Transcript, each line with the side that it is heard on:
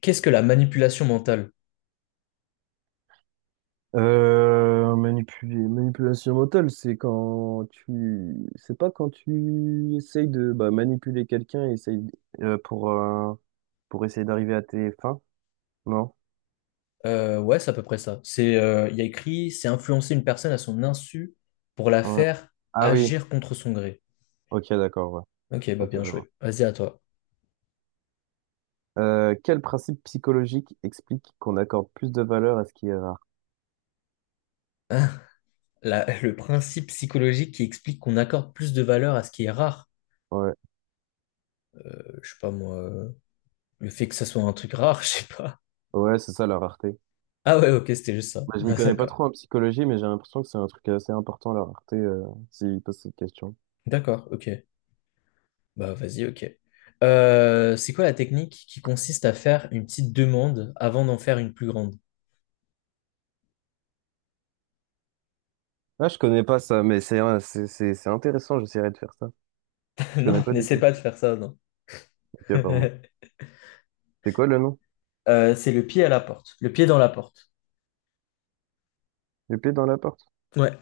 left: Qu'est-ce que la manipulation mentale?
right: Manipuler, manipulation mentale, c'est quand tu, c'est pas quand tu essayes de manipuler quelqu'un, et essaye euh, pour euh, pour essayer d'arriver à tes fins, non?
left: Ouais, c'est à peu près ça. C'est, il y a écrit, c'est influencer une personne à son insu pour la
right: Ouais.
left: faire
right: Ah oui,
left: agir contre son gré.
right: ok, d'accord, ouais.
left: Ok, bah
right: Ok,
left: bien
right: je vois.
left: joué. Vas-y à toi.
right: Quel principe psychologique explique qu'on accorde plus de valeur à ce qui est rare?
left: Le principe psychologique qui explique qu'on accorde plus de valeur à ce qui est rare.
right: Ouais,
left: Je sais pas moi, le fait que ça soit un truc rare, je sais pas.
right: ouais, c'est ça la rareté.
left: Ah ouais, ok, c'était juste ça.
right: Bah, je m'y
left: Ah,
right: connais pas
left: d'accord.
right: trop en psychologie, mais j'ai l'impression que c'est un truc assez important la rareté, s'il pose cette question.
left: D'accord, ok. Bah vas-y, ok. C'est quoi la technique qui consiste à faire une petite demande avant d'en faire une plus grande?
right: Ah, je connais pas ça, mais c'est intéressant. J'essaierai de faire ça. Je connais
left: Non,
right: pas du
left: n'essaie
right: tout.
left: pas de faire ça, non.
right: Ok, pardon. C'est quoi le nom?
left: C'est le pied à la porte. Le pied dans la porte.
right: Épée dans la porte?
left: Ouais,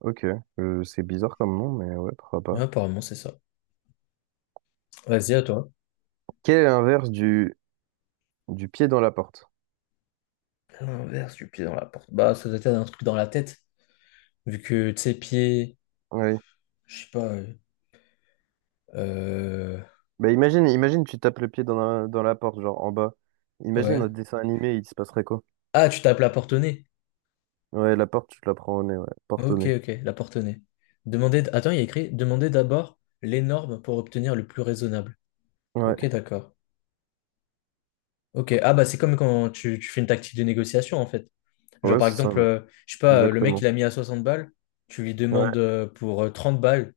right: Ok, c'est bizarre comme nom, mais ouais, pourquoi
left: mais
right: pas.
left: apparemment, c'est ça. Vas-y, à toi.
right: Quel est l'inverse du pied dans la porte?
left: L'inverse du pied dans la porte. Bah, ça doit être un truc dans la tête. Vu que, tu sais, pied,
right: Oui.
left: je sais pas, euh,
right: Bah imagine tu tapes le pied dans la porte, genre en bas. Imagine
left: ouais.
right: un dessin animé, il se passerait quoi?
left: Ah, tu tapes la porte au nez.
right: Ouais, la porte, tu te la prends au nez, ouais. Porte au
left: Ok,
right: nez.
left: ok, la porte au nez. Demandez, attends, il y a écrit, demandez d'abord les normes pour obtenir le plus raisonnable.
right: Ouais,
left: Ok, d'accord. Ok, ah bah c'est comme quand tu fais une tactique de négociation en fait. Genre,
right: ouais,
left: par
right: c'est ça,
left: exemple,
right: ouais.
left: je sais pas, le mec,
right: Exactement.
left: il a mis à 60 balles, tu lui
right: Ouais,
left: demandes pour 30 balles,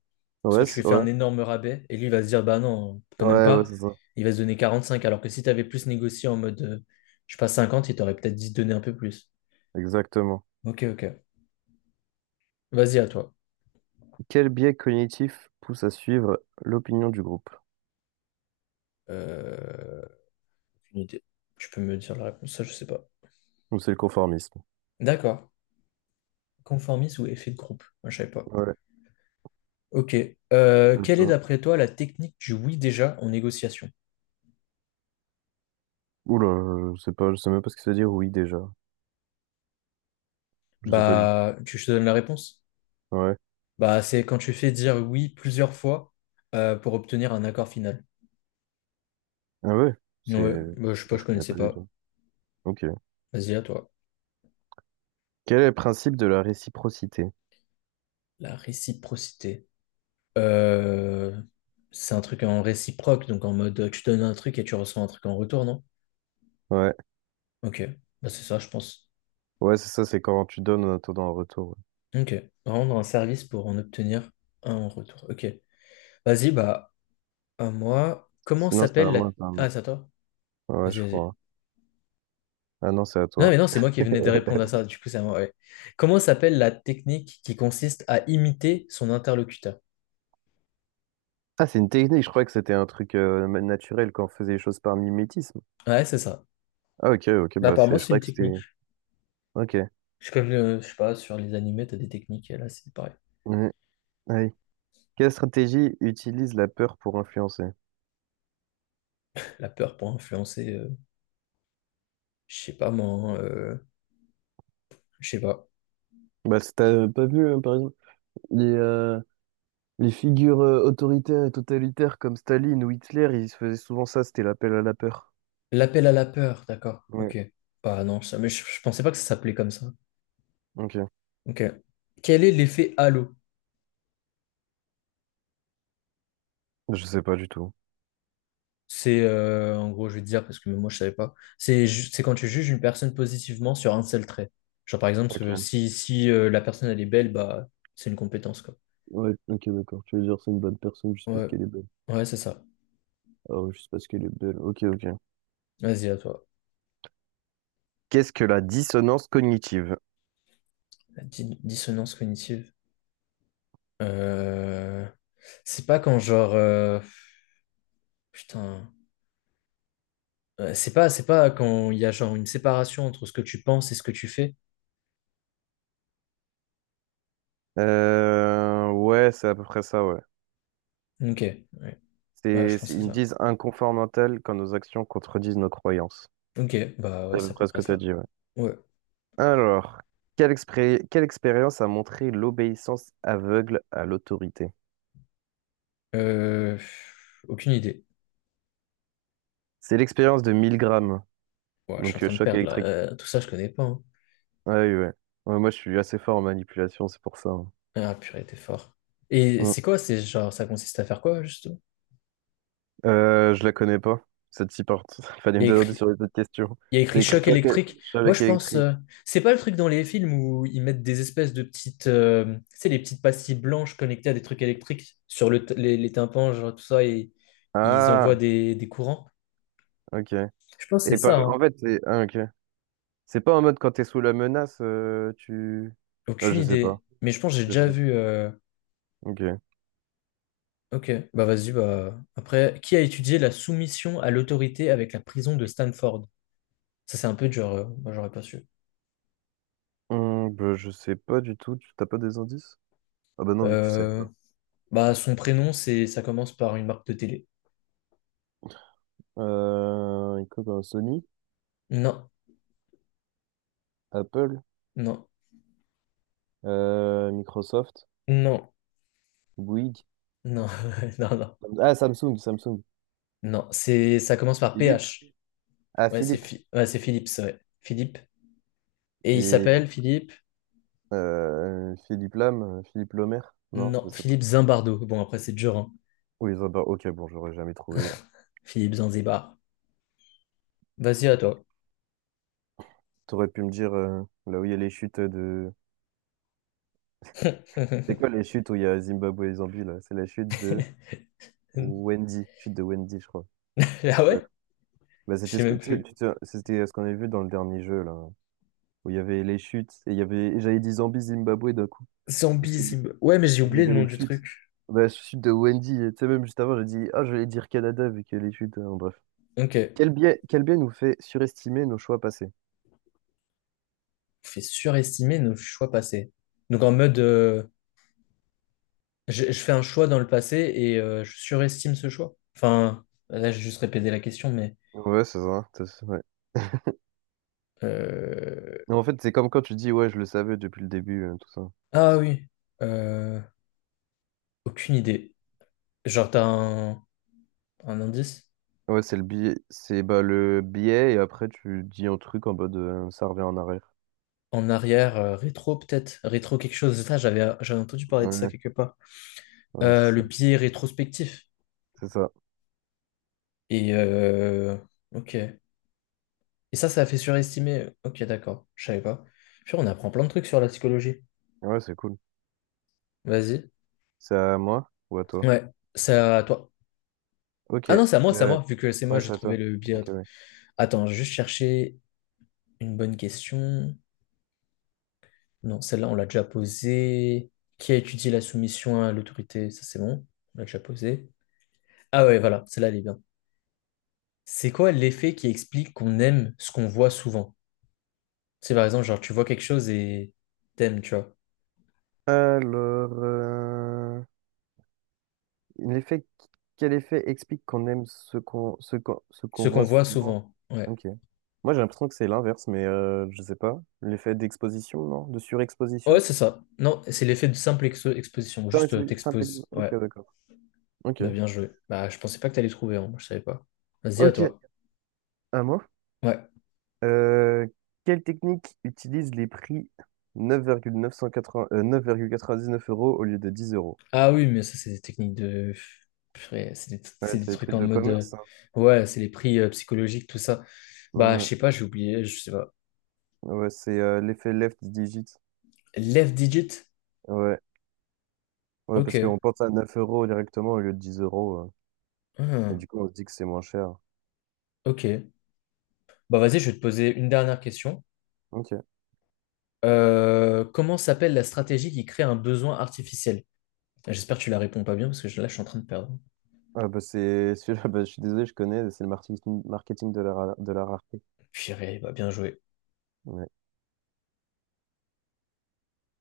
left: parce que tu lui fais
right: ouais,
left: un énorme rabais, et lui, il va se dire, bah non, quand même
right: ouais, ouais,
left: pas,
right: c'est ça.
left: il va se donner 45, alors que si tu avais plus négocié en mode, je sais pas, 50, il t'aurait peut-être dit donner un peu plus.
right: Exactement.
left: Ok, ok. Vas-y, à toi.
right: Quel biais cognitif pousse à suivre l'opinion du groupe?
left: Euh, Aucune idée. Tu peux me dire la réponse, ça, je sais pas.
right: Ou c'est le conformisme?
left: D'accord. Conformisme ou effet de groupe? Moi, je savais pas.
right: Ouais.
left: Ok. Quelle est, d'après toi, la technique du oui déjà en négociation?
right: Oula, je sais pas, je sais même pas ce que ça veut dire oui déjà. Je sais pas du tout.
left: Bah, tu je te donne la réponse?
right: Ouais.
left: Bah, c'est quand tu fais dire oui plusieurs fois, pour obtenir un accord final.
right: Ah ouais, c'est.
left: Ouais, bah, je sais pas, je
right: Je connais
left: connaissais
right: pas du
left: pas.
right: tout. Ok.
left: Vas-y, à toi.
right: Quel est le principe de la réciprocité?
left: La réciprocité. Euh, c'est un truc en réciproque, donc en mode, tu donnes un truc et tu reçois un truc en retour, non?
right: Ouais.
left: Ok, bah, c'est ça, je pense.
right: Ouais, c'est ça, c'est quand tu donnes en attendant un retour, ouais.
left: Ok, rendre un service pour en obtenir un en retour. Ok, vas-y, bah, à moi. Comment
right: Sinon, c'était
left: s'appelle
right: à
left: la.
right: moi. C'est à moi.
left: Ah, c'est à toi?
right: Ouais,
left: Vas-y,
right: je
left: vas-y.
right: crois. Ah non, c'est à
left: Non,
right: toi.
left: mais non, c'est moi qui venais de répondre à ça. Du coup, c'est à moi, ouais. Comment s'appelle la technique qui consiste à imiter son interlocuteur?
right: Ah, c'est une technique, je croyais que c'était un truc naturel quand on faisait les choses par mimétisme.
left: Ouais, c'est ça.
right: Ah ok, ok,
left: Bah,
right: bah
left: apparemment,
right: c'est. Je
left: c'est une
right: croyais que
left: technique.
right: c'était. Ok.
left: Comme, je sais pas, sur les animés, t'as des techniques. Et là, c'est pareil.
right: Mhm. Ouais. Quelle stratégie utilise la peur pour influencer?
left: La peur pour influencer, je sais pas, moi, hein, je sais pas.
right: Bah, t'as pas vu, hein, par exemple, les, euh, les figures autoritaires et totalitaires comme Staline ou Hitler, ils se faisaient souvent ça, c'était l'appel à la peur.
left: L'appel à la peur, d'accord.
right: Ouais,
left: Ok. Bah, non, ça, mais je pensais pas que ça s'appelait comme ça.
right: ok.
left: Ok. Quel est l'effet halo?
right: Je sais pas du tout.
left: C'est, en gros, je vais te dire, parce que même moi, je savais pas. C'est quand tu juges une personne positivement sur un seul trait. Genre, par exemple,
right: Ok.
left: si la personne, elle est belle, bah, c'est une compétence, quoi.
right: Ouais, ok, d'accord. Tu veux dire c'est une bonne personne juste parce
left: Ouais,
right: qu'elle est belle.
left: ouais, c'est ça.
right: Ah ouais, juste parce qu'elle est belle. Ok, ok.
left: Vas-y, à toi.
right: Qu'est-ce que la dissonance cognitive?
left: La dissonance cognitive. Euh, C'est pas quand, genre, putain. C'est pas quand il y a, genre, une séparation entre ce que tu penses et ce que tu fais.
right: Ouais, c'est à peu près ça, ouais.
left: Ok, ouais. Bah, je pensais
right: Ils me
left: ça.
right: disent inconfort mental quand nos actions contredisent nos croyances.
left: Ok, bah ouais,
right: C'est à peu
left: c'est à peu
right: près ce
left: près
right: que tu as
left: ça.
right: dit, ouais.
left: Ouais.
right: Alors, quelle expérience a montré l'obéissance aveugle à l'autorité?
left: Euh, Aucune idée.
right: C'est l'expérience de 1000 grammes,
left: Ouais, je suis en
right: donc
left: train de
right: choc
left: perdre là.
right: électrique.
left: Tout ça, je connais pas, hein.
right: Ah oui, ouais. Ouais, moi, je suis assez fort en manipulation, c'est pour ça, hein.
left: Ah purée, t'es fort. Et
right: Mm.
left: c'est quoi? C'est genre, ça consiste à faire quoi, justement?
right: Je la connais pas, cette six portes. Il fallait
left: Il
right: me
left: y a
right: demander
left: écrit,
right: sur les autres questions.
left: il y a
right: C'est
left: écrit
right: écrit
left: choc
right: choc, é-
left: électrique. Moi,
right: choc
left: je pense,
right: électrique.
left: c'est pas le truc dans les films où ils mettent des espèces de petites, tu sais, les petites pastilles blanches connectées à des trucs électriques sur les tympans, genre tout ça, et ils
right: Ah,
left: envoient des courants.
right: ok.
left: Je pense que
right: Et
left: c'est
right: pas,
left: ça,
right: en
left: hein.
right: fait, c'est ah, ok. C'est pas en mode quand t'es sous la menace, tu. Ah,
left: Aucune
right: je sais pas.
left: idée. Mais je pense que j'ai
right: Je sais
left: déjà
right: pas du-
left: vu,
right: Ok.
left: ok, bah vas-y, bah après, qui a étudié la soumission à l'autorité avec la prison de Stanford? Ça, c'est un peu dur, moi, j'aurais pas su.
right: Bah, je sais pas du tout. Tu t'as pas des indices? Ah bah non, vu que tu sais pas.
left: Euh, Bah, son prénom, c'est, ça commence par une marque de télé.
right: Écoute, Sony,
left: Non,
right: Apple,
left: non,
right: Microsoft,
left: non,
right: Bouygues.
left: non, non, non,
right: Ah, Samsung, Samsung.
left: non. C'est, ça commence par
right: Philippe?
left: PH.
right: Ah,
left: Ouais,
right: Philippe.
left: Ouais, c'est Philips, ouais. Philippe. Et il
right: Et
left: s'appelle Philippe.
right: Philippe Lam, Philippe Lomer. Non,
left: Non,
right: je sais pas.
left: Philippe Zimbardo. Bon, après, c'est dur, hein.
right: Oui, ça va. Ok, bon, j'aurais jamais trouvé.
left: Philippe Zanzibar. Vas-y, à toi.
right: T'aurais pu me dire là où il y a les chutes de. C'est quoi les chutes où il y a Zimbabwe et Zambie, là? C'est la chute de Wendy. Chute de Wendy, je crois.
left: Ah
right: Ouais.
left: ouais?
right: Bah,
left: Je
right: c'était
left: sais
right: ce que,
left: même
right: tu sais,
left: plus.
right: tu te- c'était ce qu'on avait vu dans le dernier jeu, là. Où il y avait les chutes. Et il y avait. J'avais dit Zambie, Zimbabwe d'un coup. Et c'était-
left: Zambizib.
right: et
left: Ouais, mais j'ai
right: il y
left: oublié le
right: avait
left: nom
right: les
left: du
right: chutes.
left: truc.
right: Bah, chute de Wendy. Tu sais, même juste avant, j'ai dit, ah, je vais dire Canada, vu qu'il y a les chutes, hein. Bref.
left: Ok. On
right: Quel biais nous fait surestimer nos choix passés?
left: fait surestimer nos choix passés. Donc en mode, je fais un choix dans le passé et, je surestime ce choix. Enfin, là, j'ai juste répété la question, mais,
right: C'est ça, ouais.
left: euh,
right: Mais en fait, c'est comme quand tu dis, ouais, je le savais depuis le début, tout ça.
left: ah oui, euh, aucune idée. Genre, t'as un indice?
right: Ouais, c'est le biais, c'est bah, le biais, et après, tu dis un truc en mode, ça revient en arrière.
left: En arrière, rétro peut-être? Rétro quelque chose. Ça, j'avais entendu parler de ça
right: Ouais,
left: quelque part.
right: ouais, c'est
left: Le
right: ça.
left: biais rétrospectif.
right: C'est ça.
left: Et... euh, Ok. Et ça a fait surestimer. Ok, d'accord. Je savais pas. Puis on apprend plein de trucs sur la psychologie.
right: Ouais, c'est cool.
left: Vas-y.
right: C'est à moi ou à toi?
left: Ouais, c'est à toi.
right: Ok.
left: Ah non, c'est à
right: Euh,
left: moi, vu que c'est
right: ouais,
left: moi, j'ai
right: c'est à
left: trouvé
right: toi.
left: le biais.
right: Ok, ouais.
left: Attends, je vais juste chercher une bonne question. Non, celle-là, on l'a déjà posée. Qui a étudié la soumission à l'autorité? Ça, c'est bon. On l'a déjà posée. Ah ouais, voilà, celle-là, elle est bien. C'est quoi l'effet qui explique qu'on aime ce qu'on voit souvent? C'est par exemple, genre, tu vois quelque chose et t'aimes, tu vois.
right: Alors, l'effet, quel effet explique qu'on aime ce qu'on, ce qu'on, ce
left: Ce
right: qu'on
left: qu'on
right: voit
left: voit
right: souvent?
left: souvent. Ouais.
right: Ok. Moi, j'ai l'impression que c'est l'inverse, mais je sais pas. L'effet d'exposition, non? De
left: Ouais,
right: surexposition?
left: c'est ça. Non, c'est l'effet de simple exposition. Juste, t'exposes. Ouais.
right: Ok, d'accord. Ok.
left: Bah, bien joué. Bah, je pensais pas que t'allais trouver, hein. Je savais pas. Vas-y, à
right: Ok,
left: toi.
right: à moi.
left: Ouais.
right: Euh, Quelle technique utilise les prix 9,980, 9,99 € au lieu de 10 euros?
left: Ah oui, mais ça, c'est des techniques de, purée, C'est des,
right: Ouais,
left: c'est des
right: c'est des
left: trucs
right: trucs
left: en
right: de
left: mode,
right: commerce, ça.
left: ouais, c'est les prix, psychologiques, tout ça. Bah, je
right: Ouais.
left: sais pas, j'ai oublié, je sais pas.
right: Ouais, c'est l'effet left digit.
left: Left digit?
right: Ouais. Ouais, parce
left: Ok.
right: qu'on pense à 9 € directement au lieu de 10 euros, euh, et
left: Ah,
right: du coup, on se dit que c'est moins cher.
left: ok. Bah, vas-y, je vais te poser une dernière question.
right: Ok.
left: Comment s'appelle la stratégie qui crée un besoin artificiel? J'espère que tu la réponds pas bien, parce que là, je suis en train de perdre.
right: Ah bah c'est celui-là, bah je suis désolé, je connais, c'est le marketing, de la rareté.
left: Purée, bah, bien joué.
right: Mais